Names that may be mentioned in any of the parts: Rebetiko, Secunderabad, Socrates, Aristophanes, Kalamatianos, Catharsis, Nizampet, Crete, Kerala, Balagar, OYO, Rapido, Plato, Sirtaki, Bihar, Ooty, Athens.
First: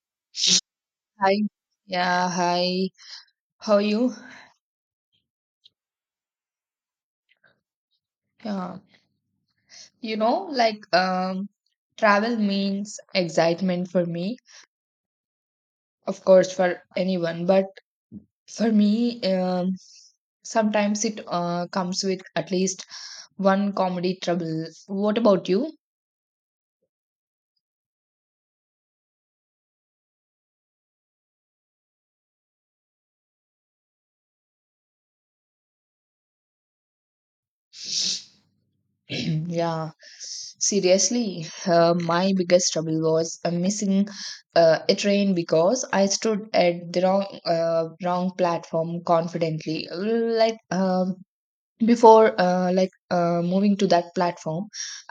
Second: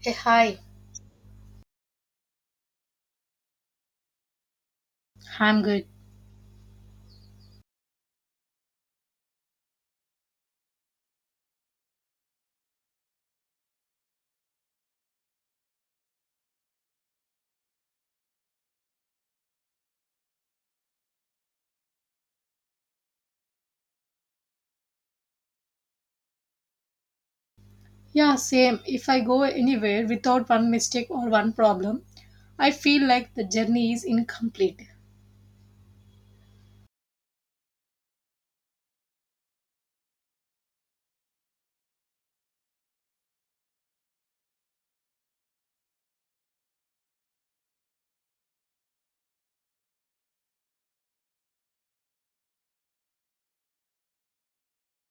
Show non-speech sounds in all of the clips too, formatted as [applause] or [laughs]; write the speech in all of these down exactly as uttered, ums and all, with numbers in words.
Hey, hi. Hi. Yeah, hi. How are you? I'm good. Yeah. You know, like um travel means excitement for me, of course for anyone, but for me, um sometimes it uh, comes with at least one comedy trouble. What about you? Yeah, same. If I go anywhere without one mistake or one problem, I feel like the journey is incomplete. [clears throat] Yeah. Seriously, uh, my biggest trouble was uh, missing uh, a train because I stood at the wrong uh, wrong platform confidently. Like um before uh, like uh, moving to that platform,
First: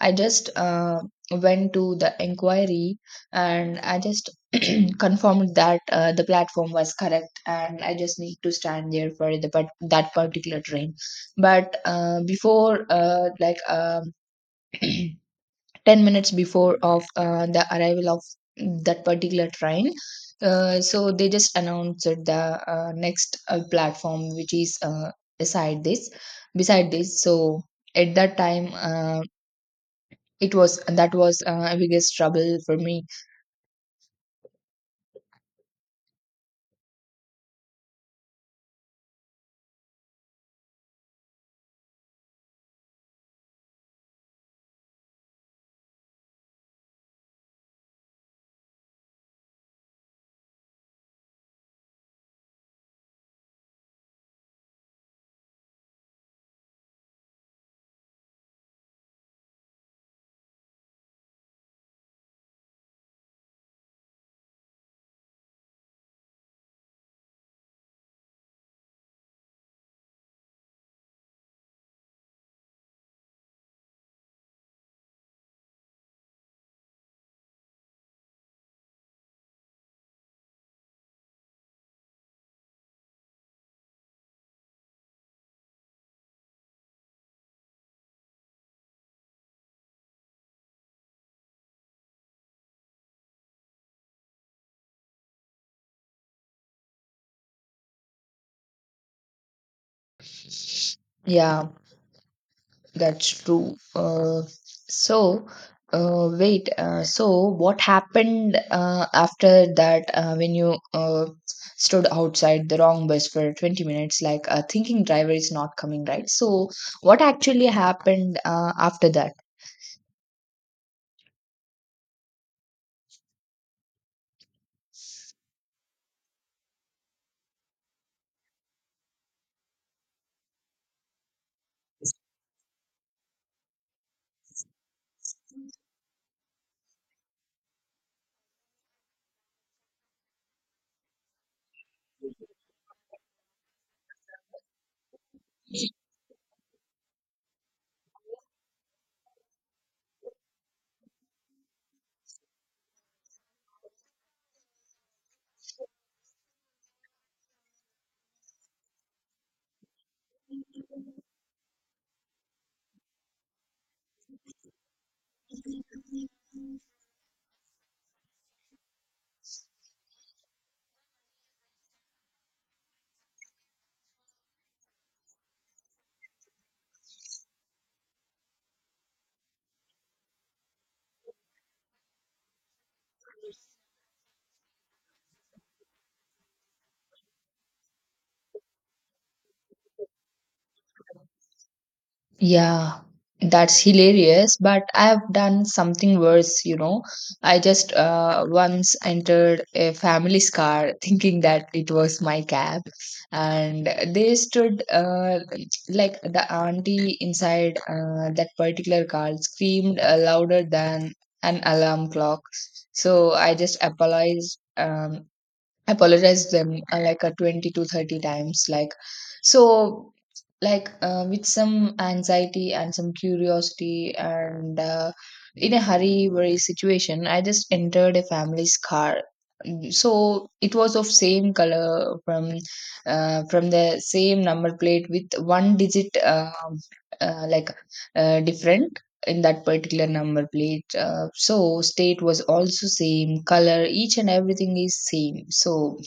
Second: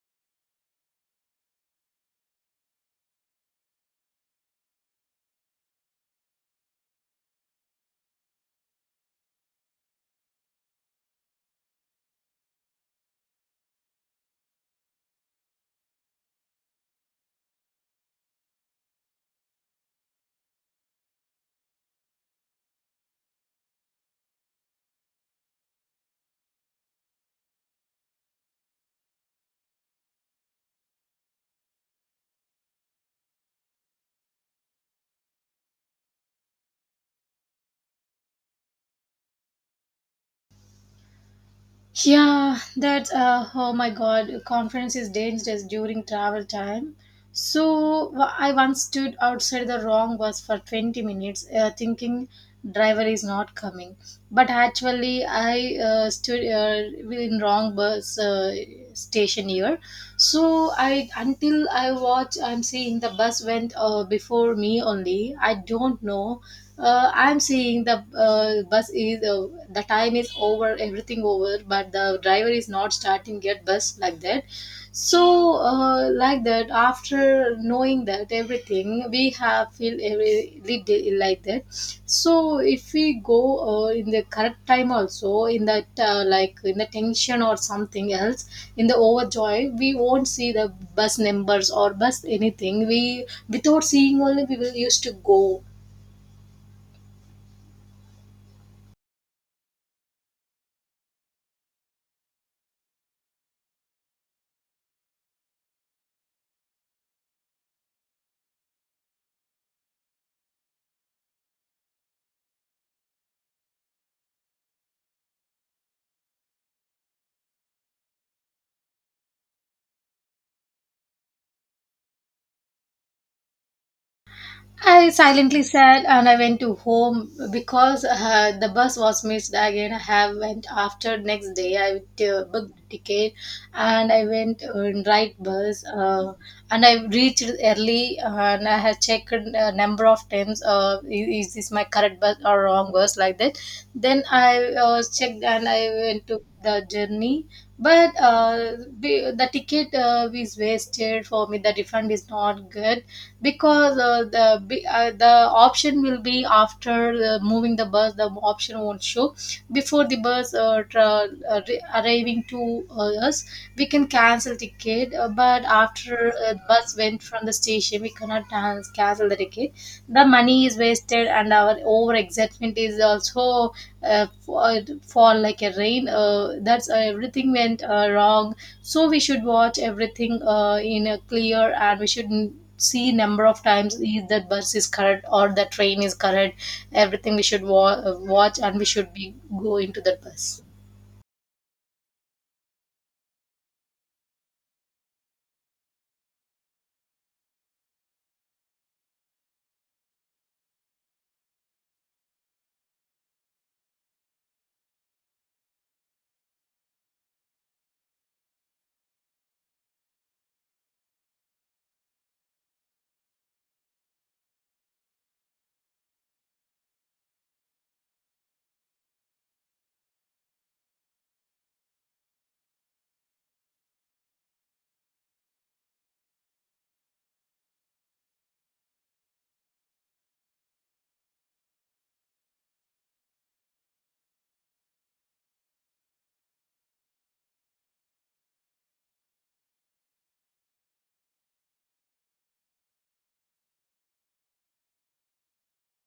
i just uh, went to the inquiry, and I just [clears throat] confirmed that uh, the platform was correct and I just need to stand there for the but that particular train. But uh, before uh, like um [clears throat] ten minutes before of uh, the arrival of that particular train, uh, so they just announced the uh, next uh, platform, which is uh, beside this beside this So at that time, uh, it was that was uh, a biggest trouble for me. Yeah, that's uh, oh my god, conference is dangerous during travel time. So w- I once stood outside the wrong bus for twenty minutes, uh, thinking driver is not coming. But actually, I uh, stood uh, in wrong bus uh, station here. So I until I watch, I'm seeing the bus went uh, before me only. I don't know uh, I'm seeing the uh, bus is uh, the time is over everything over but the driver is not starting yet bus like that so uh, like that after knowing that everything we have feel every little like that so if we go uh, in the correct time also in that uh, like in the tension or something else in the overjoy we won't see the bus numbers or bus anything we without seeing only we will used to go. Yeah. That's true. Uh, so, uh, wait. Uh, so, what happened uh, after that, uh, when you uh, stood outside the wrong bus for twenty minutes, like a thinking driver is not coming, right? So, what actually happened uh, after that? I silently said and I went to home because uh, the bus was missed again. I have went after next day. I uh, booked ticket and I went on right bus uh, and I reached early and I had checked a number of times uh, i- is this my correct bus or wrong bus like that. Then I uh, checked and I went to the journey but uh, the, the ticket uh, is wasted for me. The refund is not good because uh, the b- uh, the option will be after uh, moving the bus the option won't show before the bus uh, tra- uh, re- arriving to uh, us we can cancel ticket uh, but after uh, bus went from the station we cannot can- cancel the ticket the money is wasted and our over excitement is also uh, for, for like a rain uh, that's uh, everything went uh, wrong so we should watch everything uh, in a clear and we should not see number of times if that bus is correct or the train is correct everything we should wa- uh, watch and we should be go into that bus. Yeah, that's hilarious. But I've done something worse, you know. I just uh, once entered a family's car [laughs] thinking that it was my cab, and they stood uh, like the auntie inside uh, that particular car screamed uh, louder than an alarm clock. So I just apologized, um, apologized them uh, like a twenty to thirty times, like. So like uh, with some anxiety and some curiosity and uh, in a hurry worry situation, I just entered a family's car. So it was of same color from uh, from the same number plate with one digit uh, uh, like uh, different in that particular number plate. Uh, so state was also same color, each and everything is same. So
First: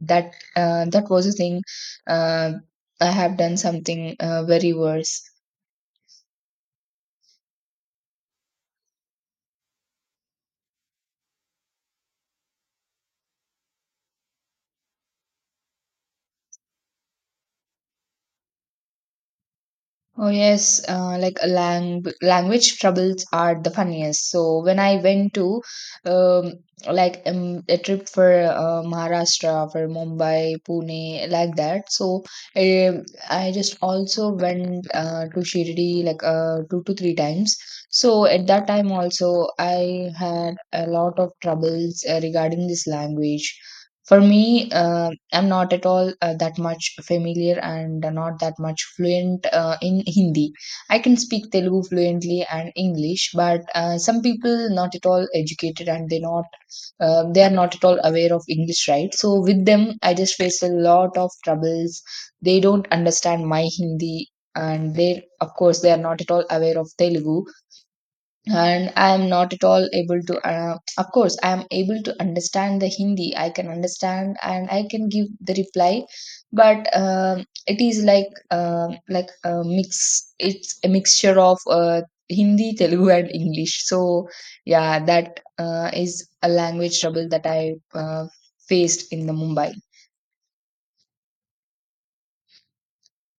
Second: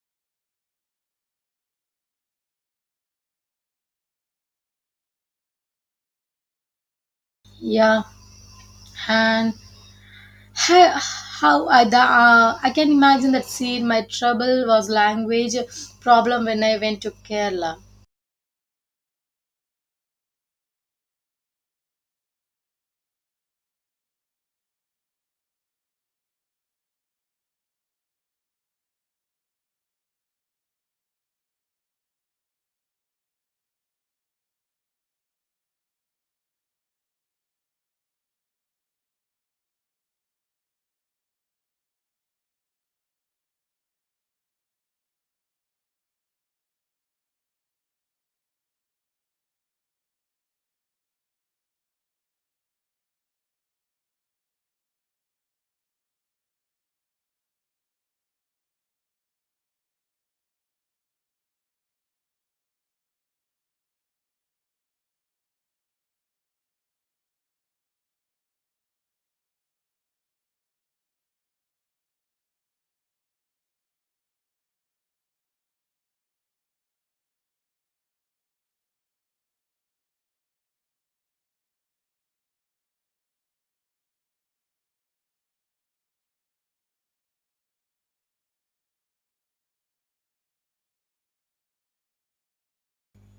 that uh, that was a thing. uh, I have done something uh, very worse. Yeah and how, how I, the, uh, I can imagine that scene. My trouble was language problem when I went to Kerala. Oh yes, uh, like a lang- language troubles are the funniest. So when I went to um, like um, a trip for uh, Maharashtra, for Mumbai, Pune, like that. So um I just also went uh, to Shirdi like uh, two to three times. So at that time also, I had a lot of troubles uh, regarding this language. For me, um I'm not at all uh, that much familiar and not that much fluent uh, in Hindi. I can speak Telugu fluently and English, but uh, some people not at all educated and they not um, they are not at all aware of English, right? So with them, I just face a lot of troubles. They don't understand my Hindi, and they, of course, they are not at all aware of Telugu, and I am not at all able to uh, of course I am able to understand the Hindi. I can understand and I can give the reply, but um it is like um like a mix. It's a mixture of uh, Hindi, Telugu and English. So yeah, that uh, is a language trouble that I uh, faced in the Mumbai.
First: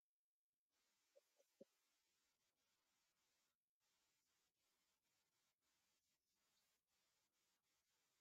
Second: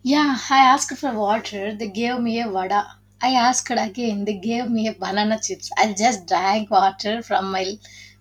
Yeah, I asked for water. They gave me a vada. I asked again. They gave me a banana chips. I just drank water from my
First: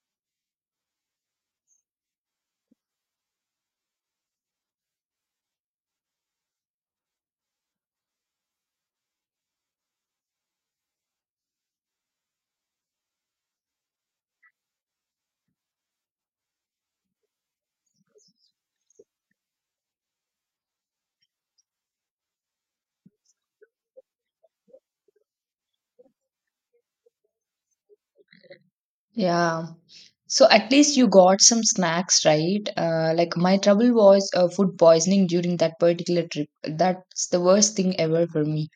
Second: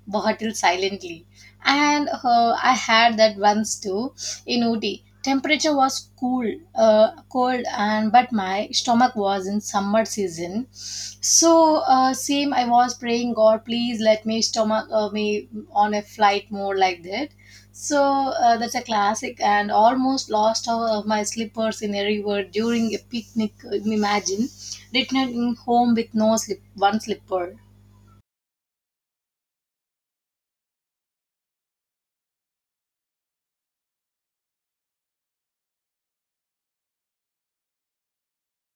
bottle silently. And uh, I had that once too in Ooty. Temperature was cool, uh, cold, and but my stomach was in summer season. So uh, same, I was praying God, please let me stomach uh, me on a flight more like that. So uh, that's a classic, and almost lost all of my slippers in a river during a picnic. uh, Imagine returning home with no slip, one slipper. Yeah. So at least you got some snacks, right? Uh, like my trouble was uh, food poisoning during that particular trip. That's the worst thing ever for me.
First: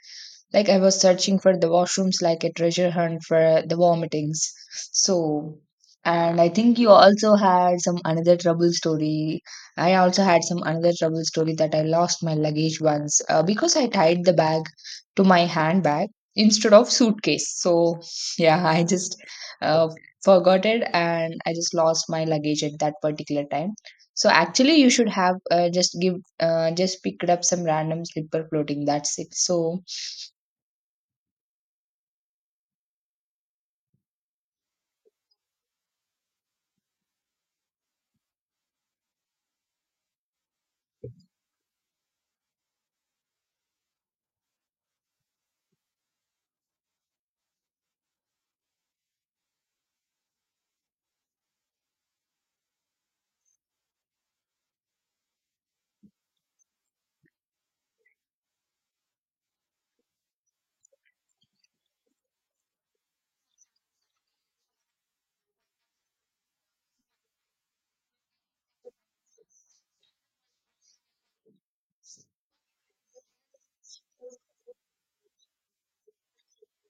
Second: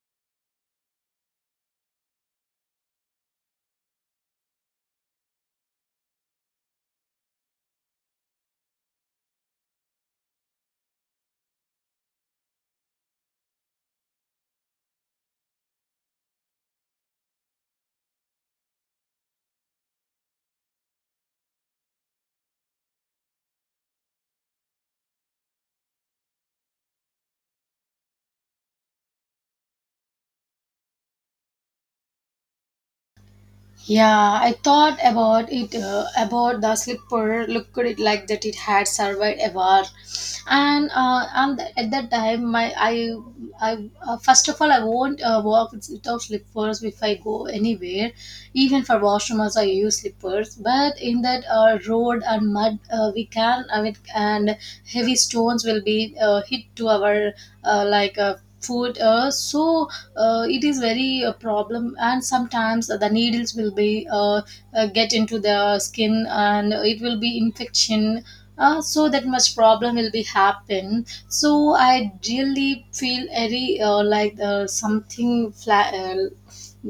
Like I was searching for the washrooms like a treasure hunt for uh, the vomitings. So, and I think you also had some another trouble story. I also had some another trouble story that I lost my luggage once uh, because I tied the bag to my handbag instead of suitcase. So, yeah, [laughs] I just uh, forgot it and I just lost my luggage at that particular time. So actually, you should have uh, just give uh, just picked up some random slipper floating. That's it. So Yeah, I thought about it uh, about the slipper. Looked it like that it had survived a war, and uh, and at that time, my I I uh, first of all I won't uh, walk without slippers if I go anywhere, even for washrooms I use slippers. But in that uh, road and mud, uh, we can I mean, and heavy stones will be uh, hit to our uh, like uh, foot. Uh, so uh, it is very a problem and sometimes the needles will be uh, uh, get into the skin and it will be infection uh, so that much problem will be happen so I really feel very uh, like uh, something flat uh,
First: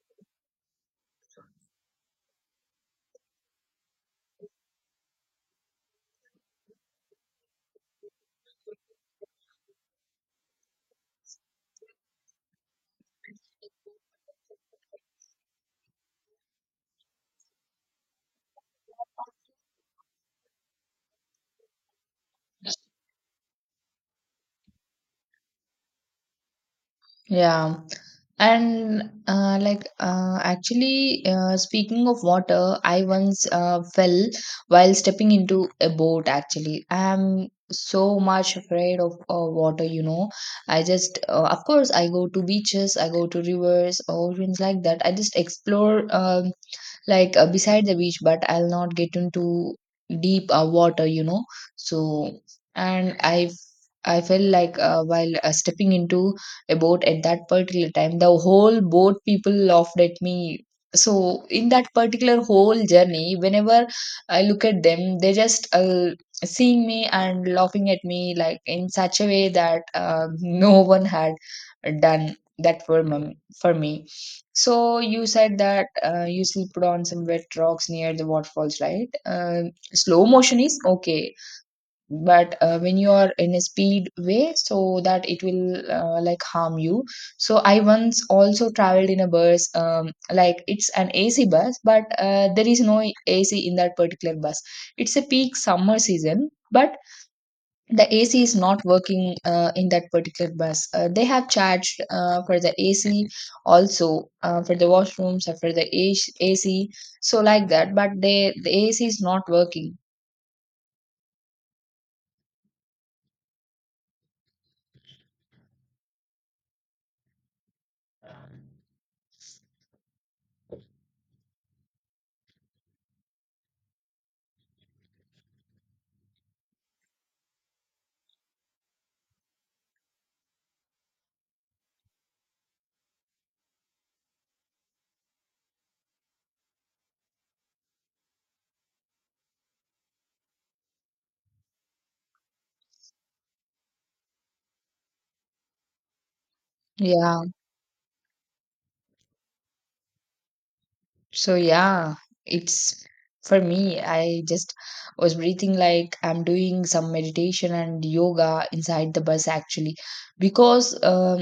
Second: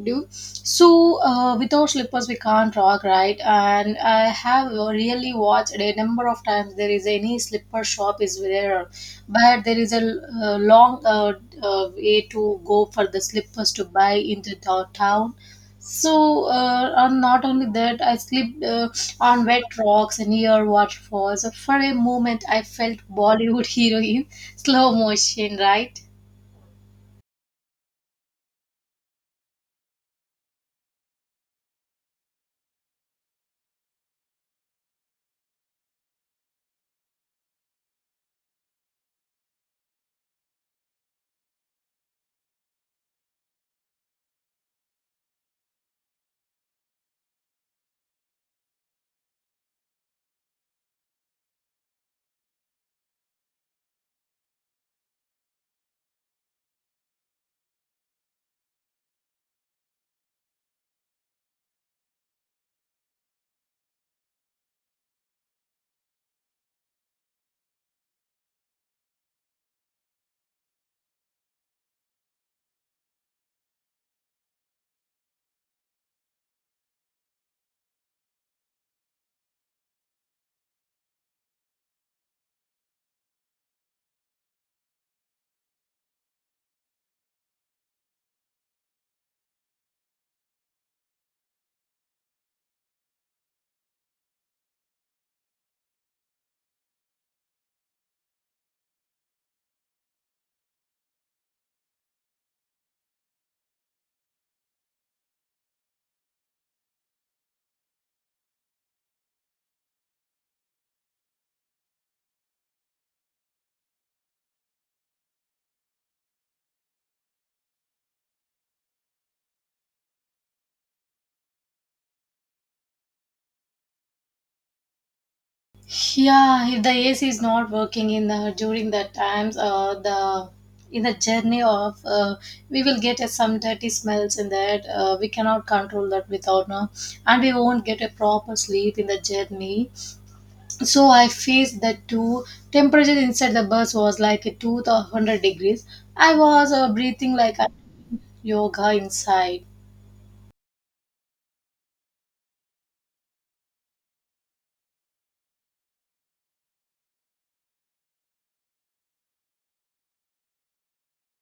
do so uh, without slippers we can't rock right and I have really watched a number of times there is any slipper shop is there but there is a uh, long uh, uh, way to go for the slippers to buy into the town so uh, and not only that I slipped uh, on wet rocks and near waterfalls. So, for a moment I felt bollywood [laughs] heroine slow motion right. yeah. And uh, like uh, actually, uh, speaking of water, I once uh, fell while stepping into a boat. Actually, I am so much afraid of uh, water. You know, I just uh, of course I go to beaches, I go to rivers, oceans like that. I just explore. Um, like uh, beside the beach, but I'll not get into deep uh, water, you know. So and i i felt like uh, while uh, stepping into a boat. At that particular time, the whole boat people laughed at me. So in that particular whole journey, whenever I look at them, they just uh, seeing me and laughing at me like in such a way that uh, [laughs] no one had done that for me for me. So you said that uh, you slept on some wet rocks near the waterfalls, right? Uh, slow motion is okay, but uh, when you are in a speed way, so that it will uh, like harm you. So I once also traveled in a bus, um, like it's an A C bus, but uh, there is no A C in that particular bus. It's a peak summer season, but the A C is not working uh, in that particular bus. Uh, they have charged uh, for the A C, also uh, for the washrooms or for the A C. So like that, but they the A C is not working. Yeah, if the A C is not working in the during that times, uh, the in the journey of uh, we will get uh, some dirty smells in that. Uh, we cannot control that without no, and we won't get a proper sleep in the journey. So I faced that too. Temperature inside the bus was like a two hundred degrees. I was uh, breathing Yeah. like a yoga inside. So yeah, it's for me. I just was breathing like I'm doing some meditation and yoga inside the bus actually, because um,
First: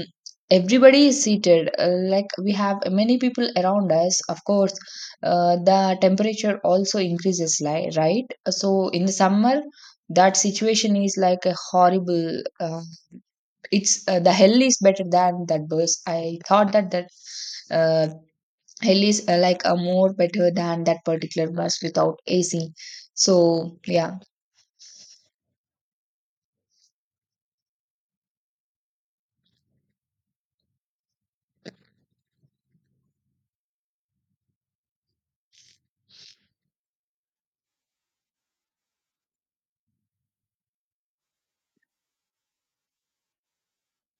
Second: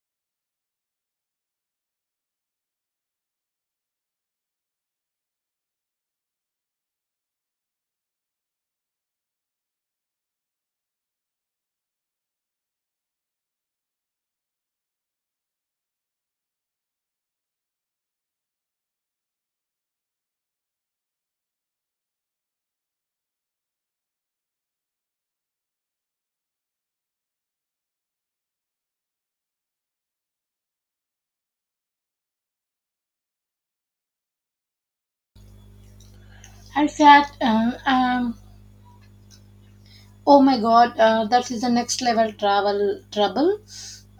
everybody is seated. Uh, like we have many people around us. Of course, uh, the temperature also increases, like, right. So in the summer, that situation is like a horrible. Uh, it's uh, the hell is better than that bus. I thought that that. Uh, hell is uh, like a more better than that particular bus without A C. So yeah, I sat um, um, Oh my god, uh, that is the next level travel trouble.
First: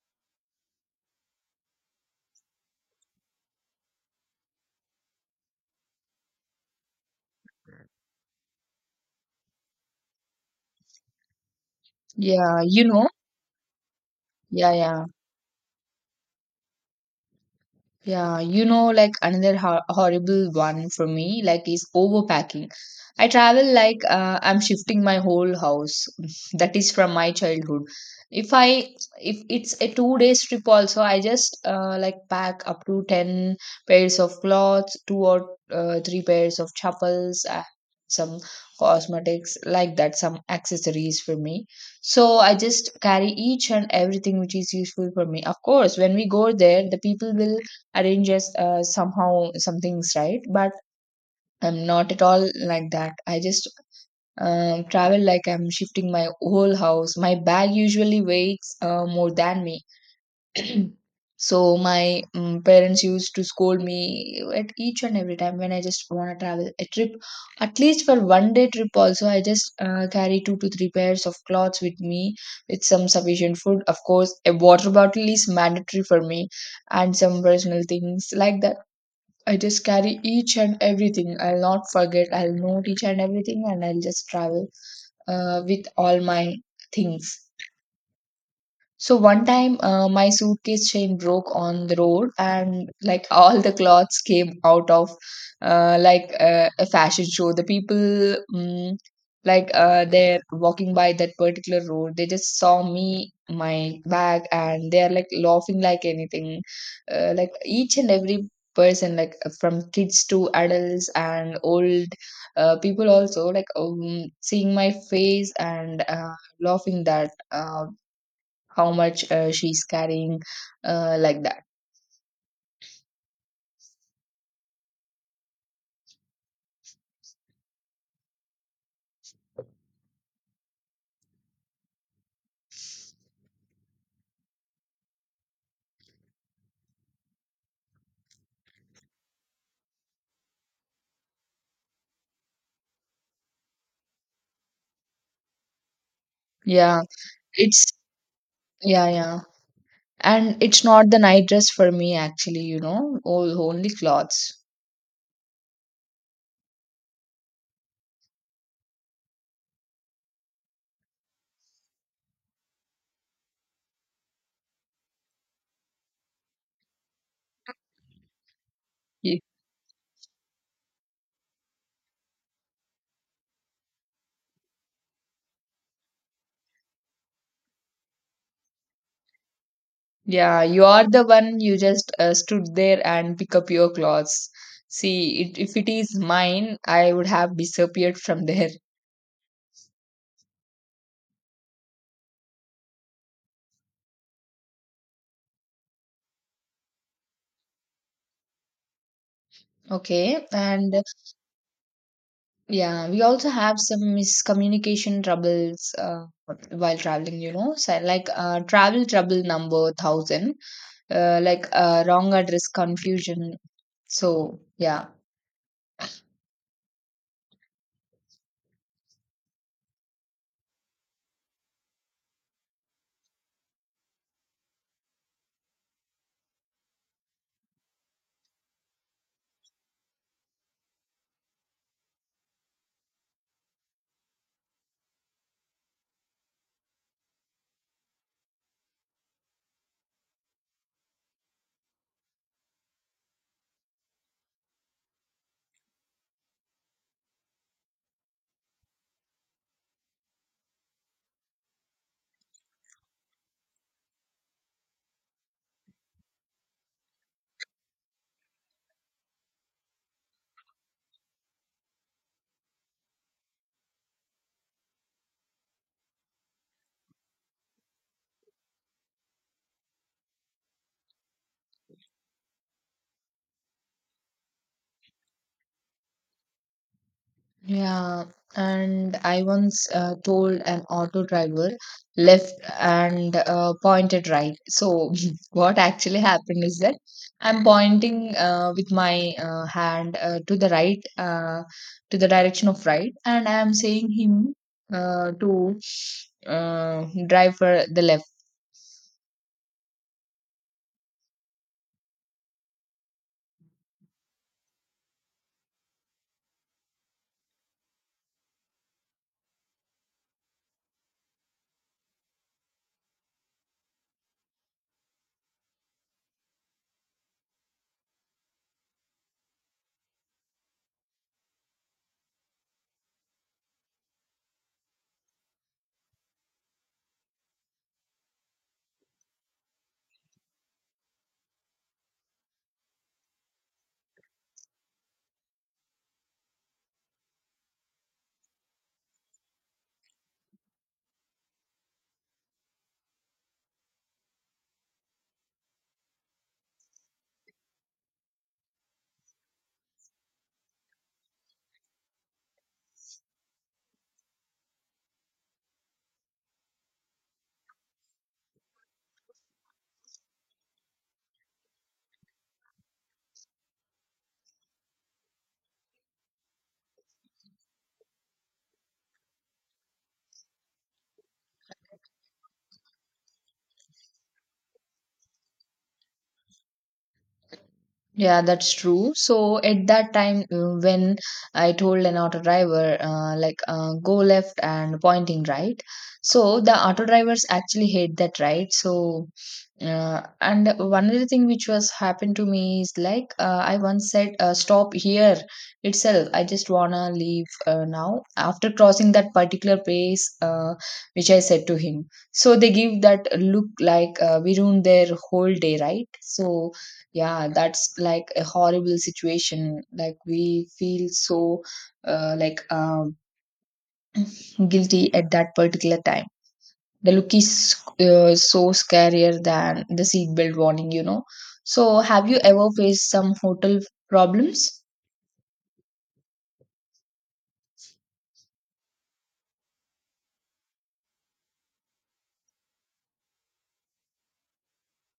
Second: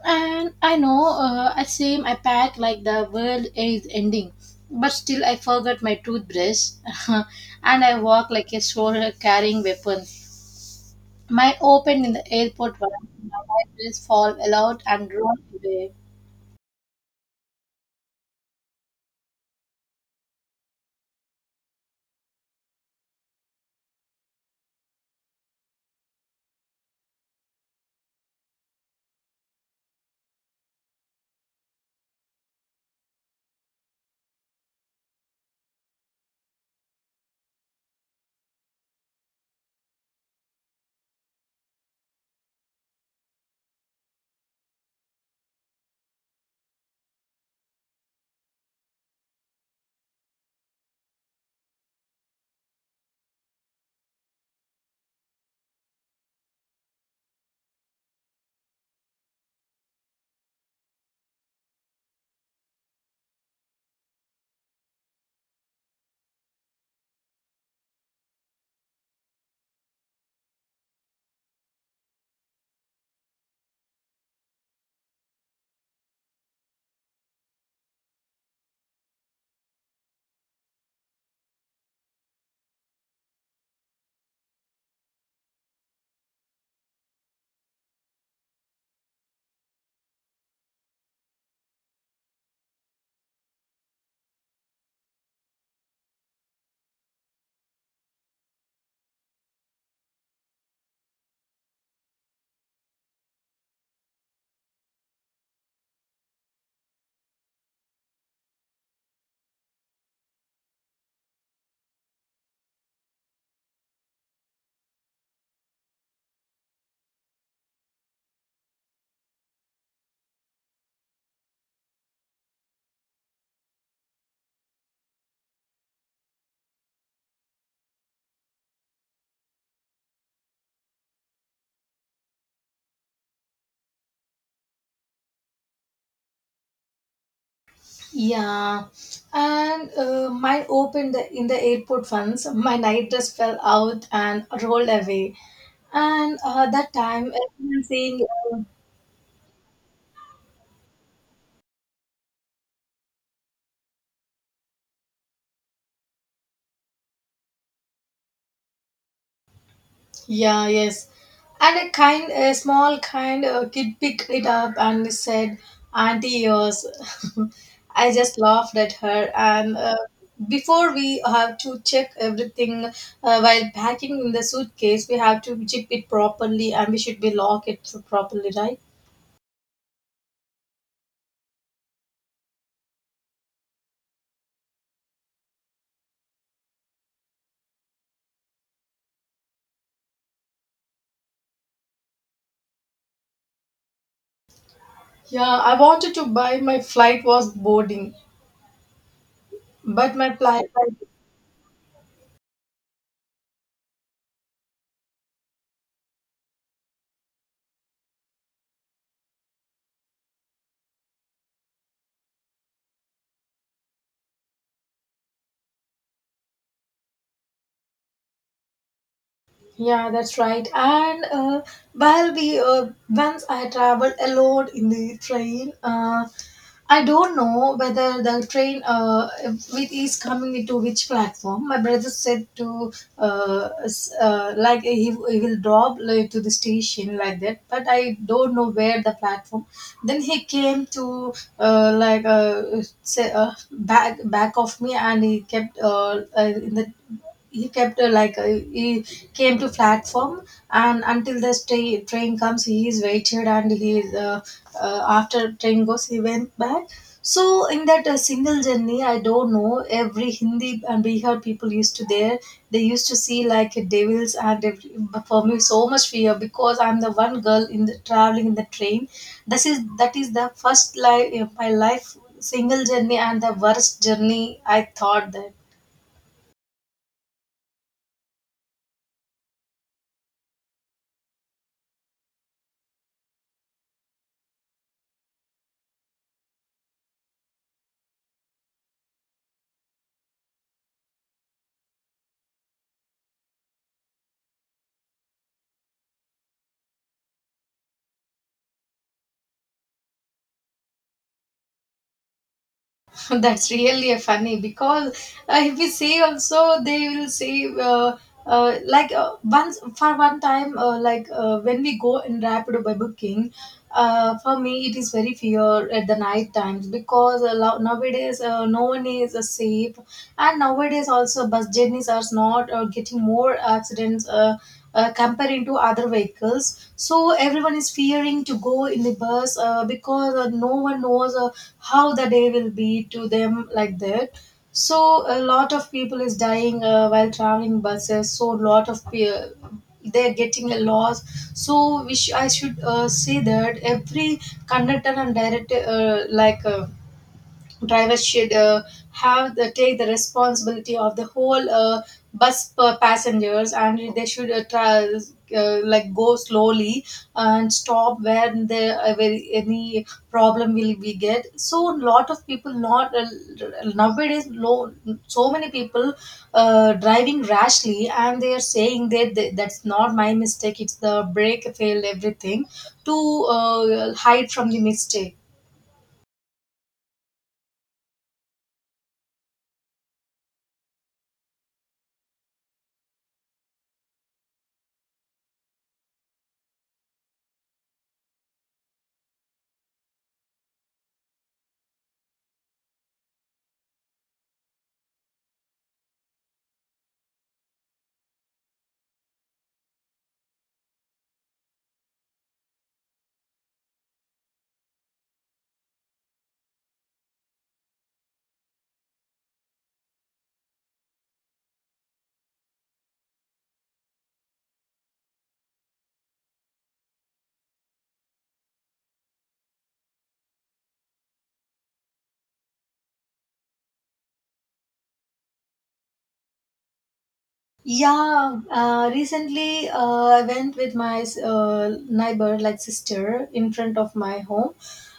And I know, uh, I same I pack like the world is ending, but still I forgot my toothbrush, [laughs] and I walk like a soldier carrying weapons. My open in the yeah, airport, you veranda, know, my dress fall yeah, out yeah. and roll away. Yeah, you know, like another ho horrible one for me, like, is overpacking. I travel like uh, I'm shifting my whole house. [laughs] That is from my childhood. If I if it's a two days trip also, I just uh, like pack up to ten pairs of clothes, two or uh, three pairs of chappals, uh, some cosmetics like that, some accessories for me. So I just carry each and everything which is useful for me. Of course, when we go there, the people will arranges uh, somehow some things, right, but I'm not at all like that. I just um, travel like I'm shifting my whole house. My bag usually weighs uh, more than me. [clears throat] So my um, parents used to scold me at each and every time when I just want to travel a trip. At least for one day trip also, I just uh, carry two to three pairs of clothes with me, with some sufficient food. Of course, a water bottle is mandatory for me, and some personal things like that. I just carry each and everything. I'll not forget. I'll note each and everything and I'll just travel uh, with all my things. So one time, uh, my suitcase chain broke on the road, and like all the clothes came out of uh, like uh, a fashion show. The people, mm like uh, they're walking by that particular road, they just saw me, my bag, and they're like laughing like anything. Uh, like each and every person, like uh, from kids to adults and old uh, people also, like um, seeing my face and uh, laughing that. Uh, how much uh, she's carrying uh, like that. Yeah, and uh, mine opened the, in the airport once. My night dress fell out and rolled away. And uh, that Yeah, time, it's, everyone saying uh, yeah, yeah. And it's not the night dress for me actually, you know, all only clothes. yeah. Yes. And a kind, a small kind uh, kid picked it up and said, "Auntie, yours." [laughs] I just laughed at her. Y- And uh, before we have to check everything uh, while packing in the suitcase, we have to zip it properly, and we should be lock it properly, right? yeah, you are the one, you just uh, stood there and pick up your clothes. See it, if it is mine, I would have disappeared from there. Yeah, I wanted to buy my flight was boarding, [laughs] but my Okay, flight. and uh, yeah, we also have some miscommunication troubles uh, while traveling, you know. So like uh, travel trouble number one thousand, uh, like uh, wrong address confusion. So, yeah. Yeah, that's right. And uh, while we uh, once I traveled alone in the train, uh, I don't know whether the train uh, it is coming into which platform. My brother said to uh, s- uh, like he, he will drop like, to the station like that, but I don't know where the platform. Then he came to uh, like uh, say uh, back back of me, and he kept uh, uh, in the he kept uh, like uh, he came to platform and until the tra- train comes he is waited and he is uh, uh, after train goes he went back so in that uh, single journey I don't know every hindi and bihar people used to there they used to see like devils and every, but for me so much fear because I'm the one girl in the traveling in the train. This is that is the first life my life single journey and the worst journey I thought that. Yeah. And I once uh, told an auto driver left and uh, pointed right. So, [laughs] what actually happened is that I'm pointing uh, with my uh, hand uh, to the right, uh, to the direction of right, and I'm saying him uh, to uh, drive for the left. [laughs] That's really a funny because uh, if we say also they will say uh, uh, like uh, once for one time uh, like uh, when we go in rapid by booking uh, for me it is very fear at the night times because uh, lo- nowadays uh, no one is uh, safe and nowadays also bus journeys are not uh, getting more accidents uh, uh, comparing to other vehicles. So everyone is fearing to go in the bus uh, because uh, no one knows uh, how the day will be to them like that. So a lot of people is dying uh, while traveling buses. So lot of pe- they're getting a loss. So which I should uh, say that every conductor and director uh, like. Uh, drivers should uh, have the take the responsibility of the whole uh, bus per passengers and they should uh, try, uh, like go slowly and stop where there uh, where any problem will be get so lot of people not uh, nowadays low, so many people uh, driving rashly and they are saying that that- that's not my mistake it's the brake failed everything to uh, hide from the mistake. Yeah, that's true. So at that time, uh, when I told an auto driver, uh, like, uh, go left and pointing right, so the auto drivers actually hate that, right? So, uh, and one other thing which was happened to me is like, uh, I once said, uh, stop here itself. I just wanna leave uh, now, after crossing that particular place, uh, which I said to him. So they give that look like uh, we ruined their whole day, right? So yeah, that's like a horrible situation. Like we feel so uh, like um, guilty at that particular time. The look is uh, so scarier than the seatbelt warning you know So have you ever faced some hotel problems? Yeah, uh, recently uh, I went with my uh, neighbor, like sister, in front of my home.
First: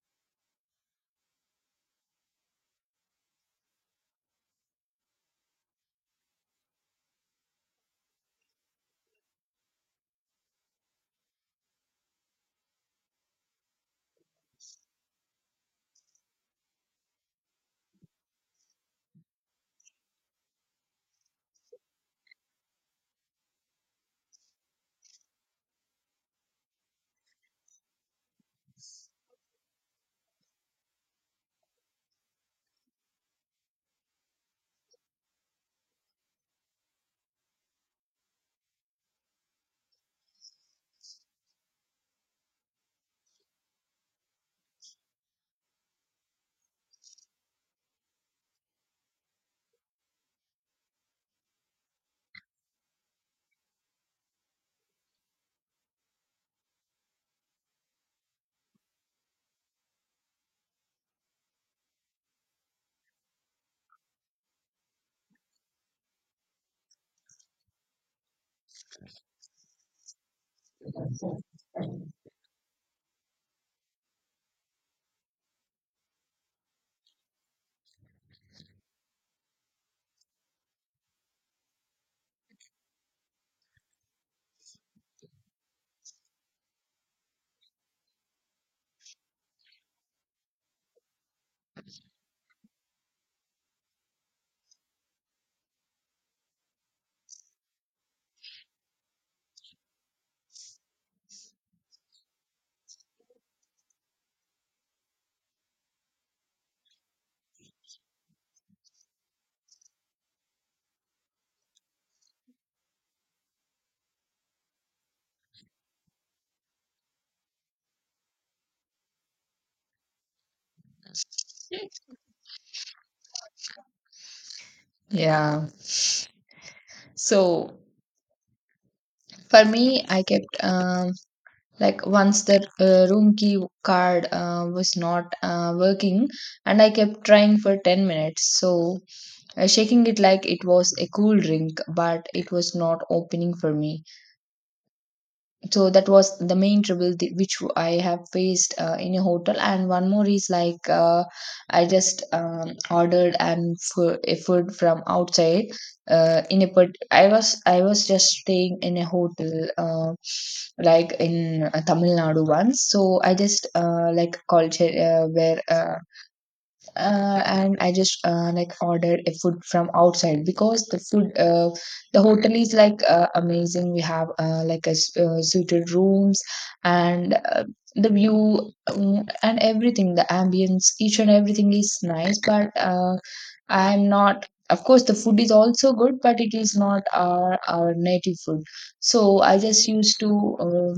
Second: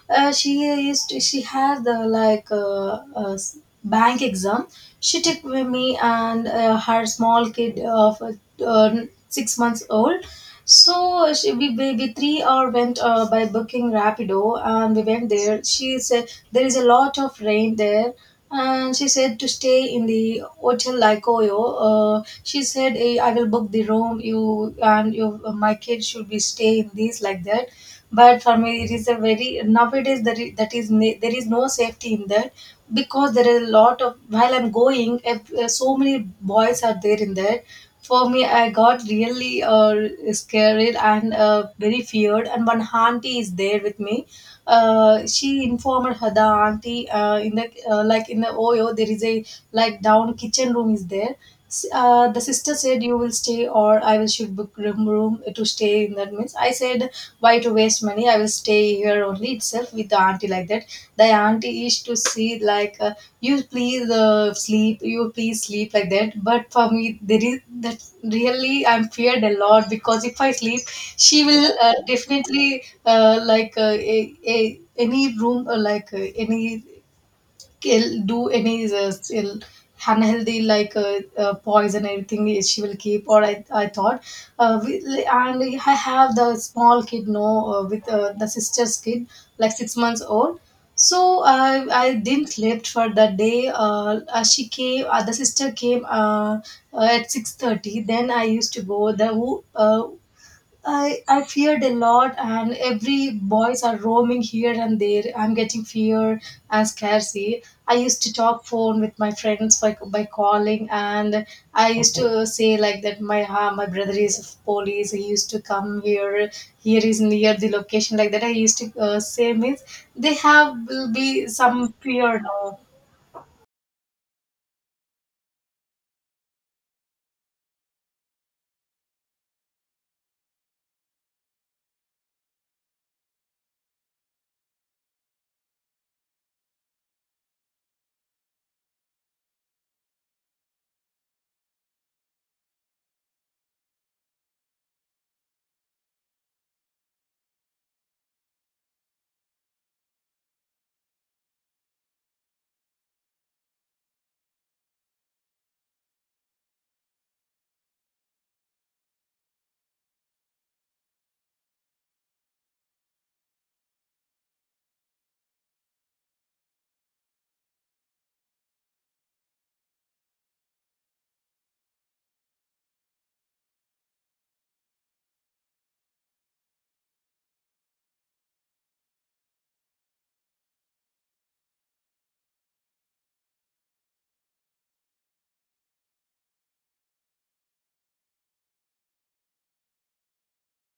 Uh, she is she had the like uh, uh, s- bank exam. She took with me and uh, her small kid of uh, uh, six months old. So she, we, we, we three hour went uh, by booking Rapido and we went there. She said there is a lot of rain there and she said to stay in the hotel Laikoyo. Uh, she said, "Eh, I will book the room. You and you, my kids should be stay in this like that." But for me, it is a very nowadays that is, that is ne- there is no safety in that because there are a lot of while I'm going, if, uh, so many boys are there in that. For me, I got really uh, scared and uh, very feared. And one auntie is there with me, uh, she informed her the auntie uh, in the uh, like in the oyo there is a like down kitchen room is there. S- uh, the sister said, "You will stay or I will should book room, room to stay in that means." I said, "Why to waste money? I will stay here only itself with the auntie like that." Related, the auntie used to see like, uh, "You please uh, sleep, you please sleep," like that. But for me, there is that, really I'm feared a lot because if I sleep, she will uh, definitely uh, like uh, a, a, any room or like uh, any kill, do any uh, still unhealthy, like uh, uh, poison, everything is- she will keep, or i, I thought uh, we, and I have the small kid, no, uh, with uh, the sister's kid, like six months old. So I I didn't sleep for that day. Uh, uh, she came. Uh, the sister came uh, uh, at six thirty. Then I used to go. The who uh, I, I feared a lot, and every boys are roaming here and there. I'm getting fear and scarcity. I used to talk phone with my friends by, by calling, and I used to say like that. My uh, my brother is of police. He used to come here. Here is near the location like that. I used to uh, say means they have will be some fear now. Yeah, so for me, I kept um like once the uh, room key card uh, was not uh, working, and I kept trying for ten minutes. So uh, shaking it like it was a cool drink, but it was not opening for me. So that was the main trouble th- which I have faced uh, in a hotel. And one more is like uh, I just um, ordered and fu- a food from outside. Uh, in a part- I was I was just staying in a hotel uh, like in uh, Tamil Nadu once. So I just uh, like culture uh, where. Uh, uh, and I just uh, like order a food from outside because the food uh, the hotel is like uh, amazing. We have uh, like a s- uh, suited rooms and uh, the view, um, and everything, the ambience, each and everything is nice. But uh, I'm not. Of course, the food is also good, but it is not our our native food. So I just used to uh,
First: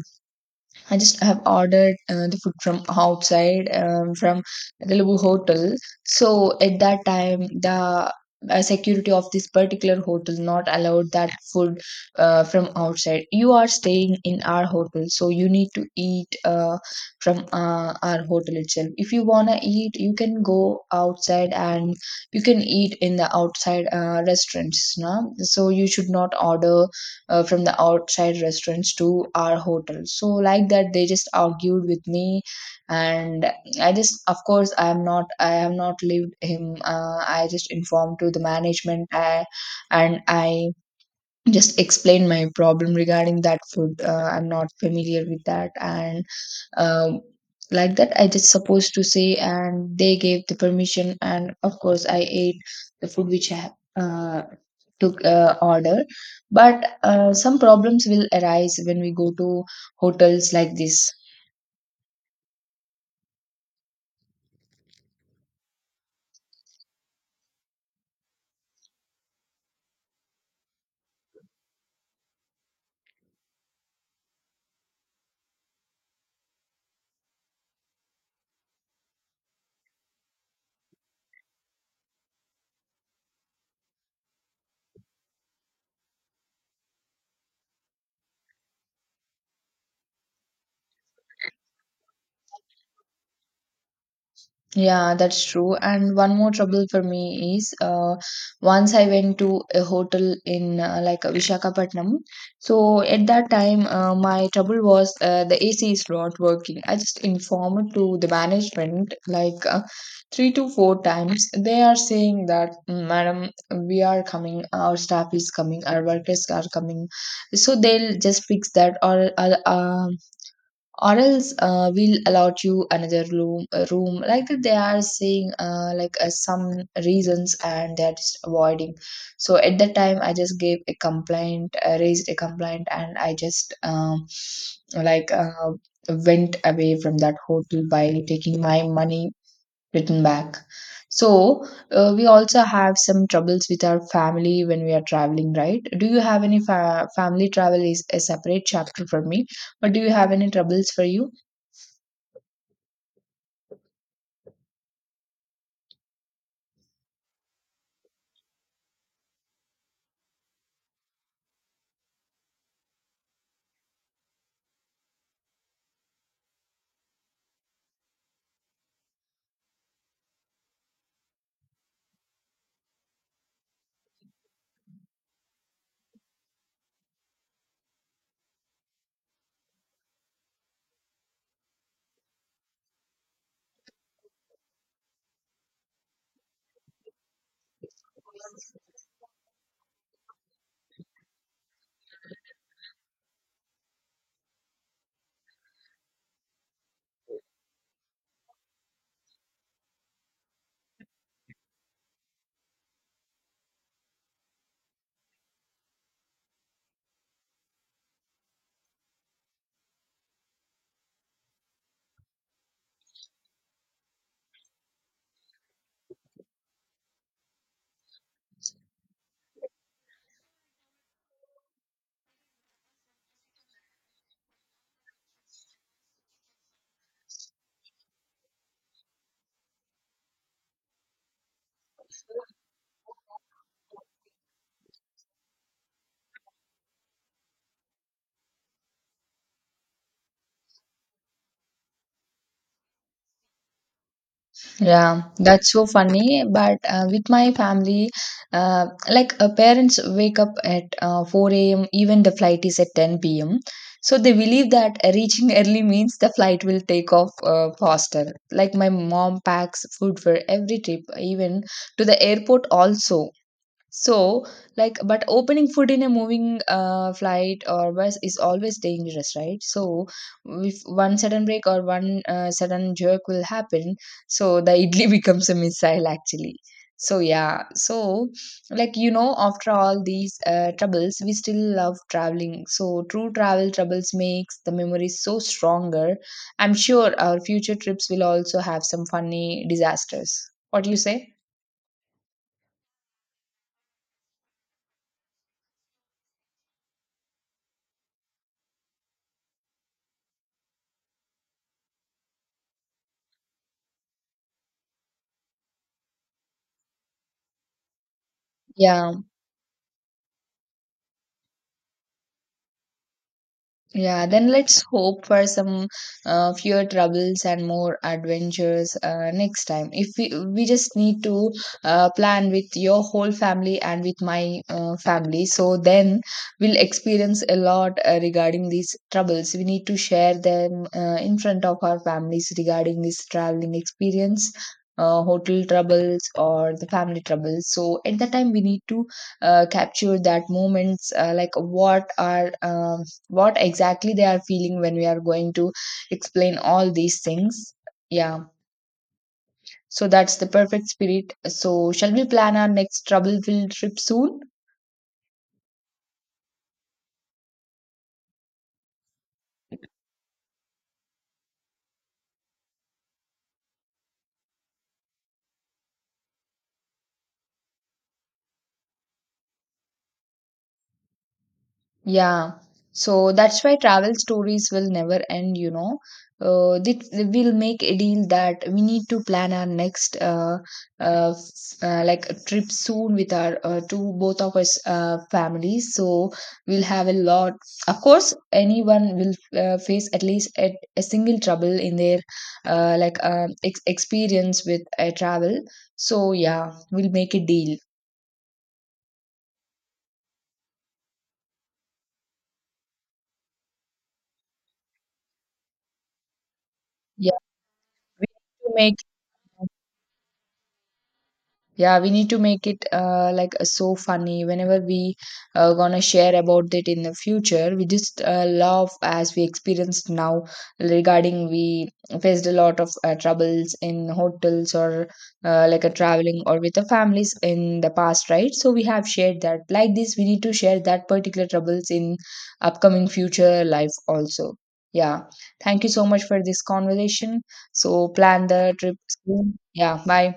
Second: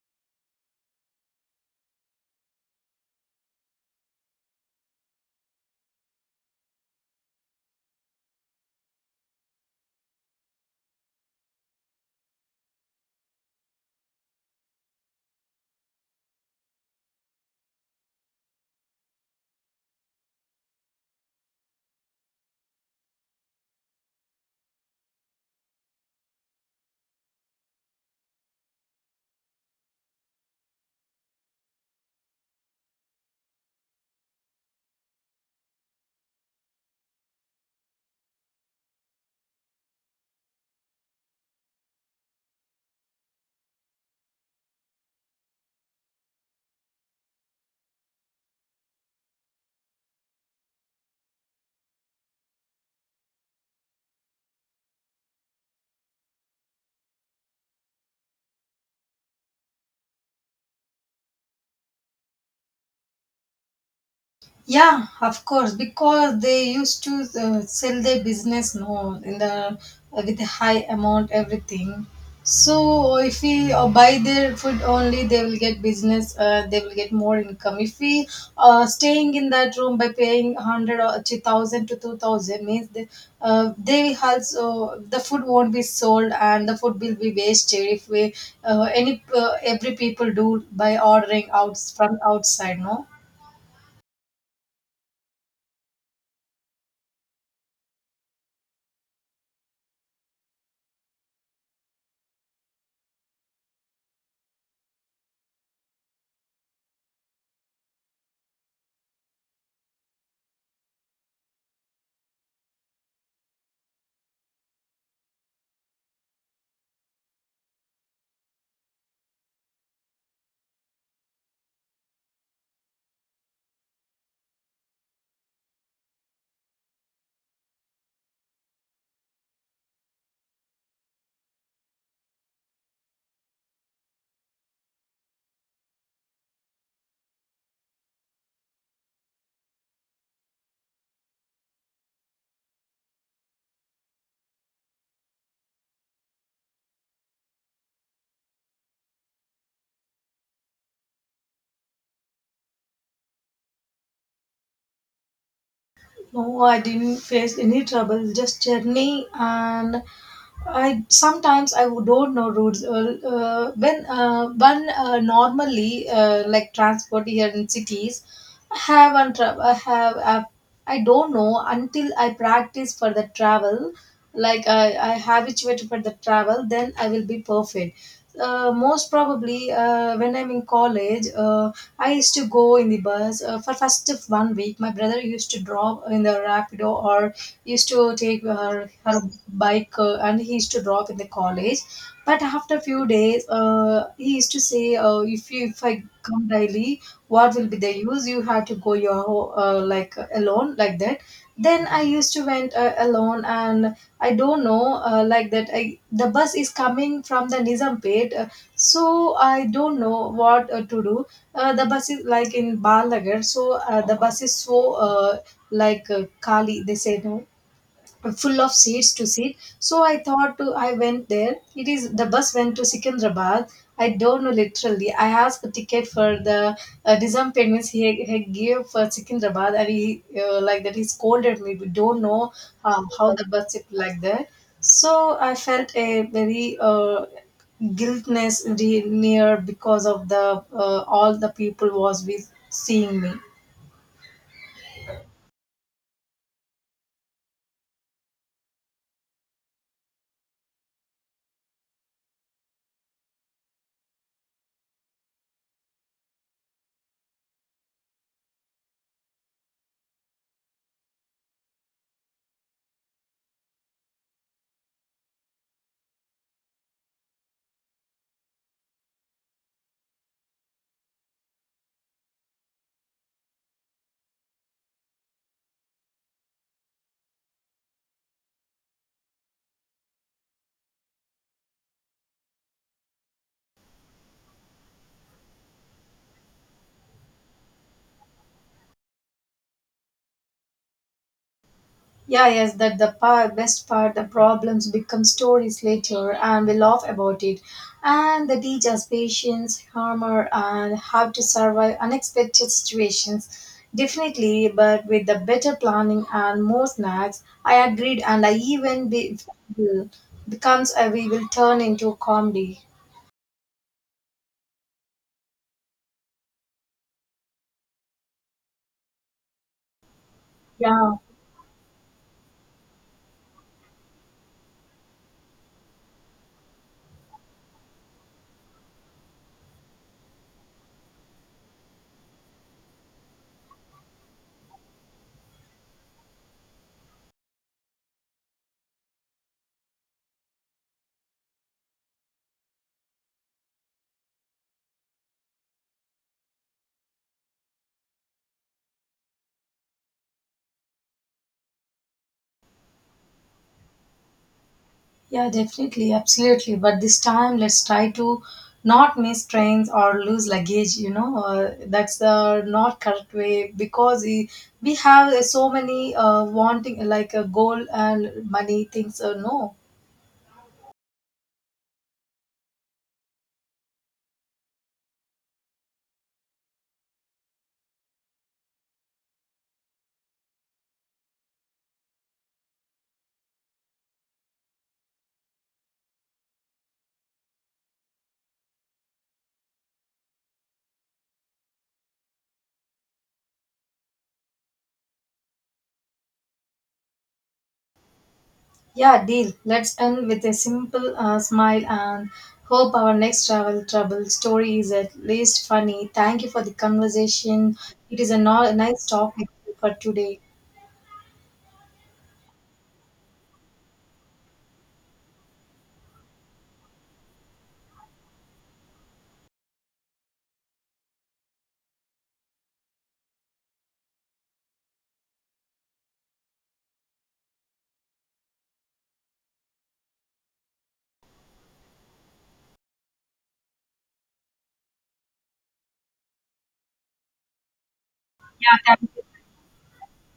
I just have ordered uh, the food from outside um, from Telugu hotel. So at that time, the uh, security of this particular hotel not allowed that food uh, from outside. You are staying in our hotel, so you need to eat uh, from uh, our hotel itself. If you wanna eat, you can go outside, and you can eat in the outside uh, restaurants. No? So you should not order uh, from the outside restaurants to our hotel. So like that, they just argued with me. And I just, of course, I am not, I have not lived him. uh, I just informed to the management, I, and I just explained my problem regarding that food. uh, I'm not familiar with that, and um, like that I just supposed to say, and they gave the permission, and of course, I ate the food which I have uh, took uh, order. But uh, some problems will arise when we go to hotels like this. Yeah, of course, because they used to uh, sell their business, no, in the uh, with a high amount, everything. So if we uh, buy their food only, they will get business. Uh, they will get more income. If we uh, staying in that room by paying hundred or two thousand to two thousand means they, uh, they also the food won't be sold and the food will be wasted if we uh, any uh, every people do by ordering out from outside, no. Yeah, that's true. And one more trouble for me is uh, once I went to a hotel in uh, like uh, Visakhapatnam. So at that time, uh, my trouble was uh, the A C is not working. I just informed to the management like uh, three to four times. They are saying that, "Mm, Madam, we are coming, our staff is coming, our workers are coming. So they'll just fix that, or uh, uh, or else uh, we'll allot you another room, a room." Like that, they are saying uh, like uh, some reasons, and they are just avoiding. So at that time, I just gave a complaint, uh, raised a complaint, and I just, um, like uh, went away from that hotel by taking my money written back. So, uh, we also have some troubles with our family when we are traveling, right? Do you have any fa- family, travel is a separate chapter for me, but do you have any troubles for you? No, I didn't face any trouble. Just journey, and I sometimes I would don't know roads. Uh, uh, when uh, when uh, normally, uh, like transport here in cities, I have and tra- I have, uh, I don't know until I practice for the travel. Like I I habituated for the travel, then I will be perfect. Uh, most probably, uh, when I'm in college, uh, I used to go in the bus uh, for first of one week. My brother used to drop in the rapido or used to take her, her bike, uh, and he used to drop in the college. But after a few days, uh, he used to say, uh, "If you, if I come daily, what will be the use? You have to go your ho- uh, like alone like that." Then I used to went, uh, alone, and I don't know, uh, like that, I, the bus is coming from the nizampet, uh, so I don't know what uh, to do. Uh, the bus is like in balagar, so uh, the bus is so uh, like uh, kali they say, no, full of seats to sit. So I thought to, I went there. It is the bus went to Secunderabad. I don't know literally. I asked a ticket for the uh, disarm payments. He, he gave for Secunderabad, and he uh, like that he scolded me. We don't know um, how the bus is like that. So I felt a very uh, guiltness re- near, because of the uh, all the people was with seeing me. Yeah, that's so funny. But uh, with my family, uh, like uh, parents wake up at uh, four a m, even the flight is at ten p m. So they believe that uh, reaching early means the flight will take off uh, faster. Like my mom packs food for every trip, even to the airport also. So, like, but opening food in a moving uh, flight or bus is always dangerous, right? So, if one sudden break or one uh, sudden jerk will happen, so the idli [laughs] becomes a missile actually. So, yeah, so like you know, after all these uh, troubles, we still love traveling. So, true travel troubles makes the memories so stronger. I'm sure our future trips will also have some funny disasters. What do you say? Yeah, yes, that the par- best part, the problems become stories later and we laugh about it. And they teach us patience, humor, and how to survive unexpected situations. Definitely, but with the better planning and more snacks, I agreed. And I even Yeah. be- becomes a, we will turn into comedy. Yeah, then let's hope for some uh, fewer troubles and more adventures uh, next time. If we we just Yeah, need to uh, plan with your whole family and with my uh, family, so then we'll experience a lot uh, regarding these troubles. We need to share them uh, in front of our families regarding this traveling experience. Uh, hotel troubles or the family troubles. So at that time, we need to uh, capture that moments uh, like what are um, what exactly they are feeling when we are going to explain all these things. Yeah. So that's the perfect spirit. So shall we plan our next trouble filled trip soon? yeah, definitely, absolutely. But this time, let's try to not miss trains or lose luggage. You know, uh, that's the not correct way, because we, we have uh, so many uh, wanting like a goal and money things. Uh, no, Yeah, so that's why travel stories will never end, you know. Uh, they, they will make a deal that we need to plan our next uh, uh, f- uh, like a trip soon with our uh, two both of us uh, families. So we'll have a lot. Of course, anyone will uh, face at least a, a single trouble in their uh, like uh, ex experience with a travel. So yeah, we'll make a deal. yeah, deal. Let's end with a simple uh, smile, and hope our next travel trouble story is at least funny. Thank you for the Yeah, conversation. It we is a need no- to make, nice topic for today. yeah, we need to make it uh, like uh, so funny whenever we uh, gonna share about it in the future. We just uh, love as we experienced now regarding we faced a lot of uh, troubles in hotels or uh, like a traveling or with the families in the past, right? So we have shared that. Like this, we need to share that particular troubles in upcoming future life also. Yeah. Thank you so much for this conversation. So plan the trip soon. Yeah, bye.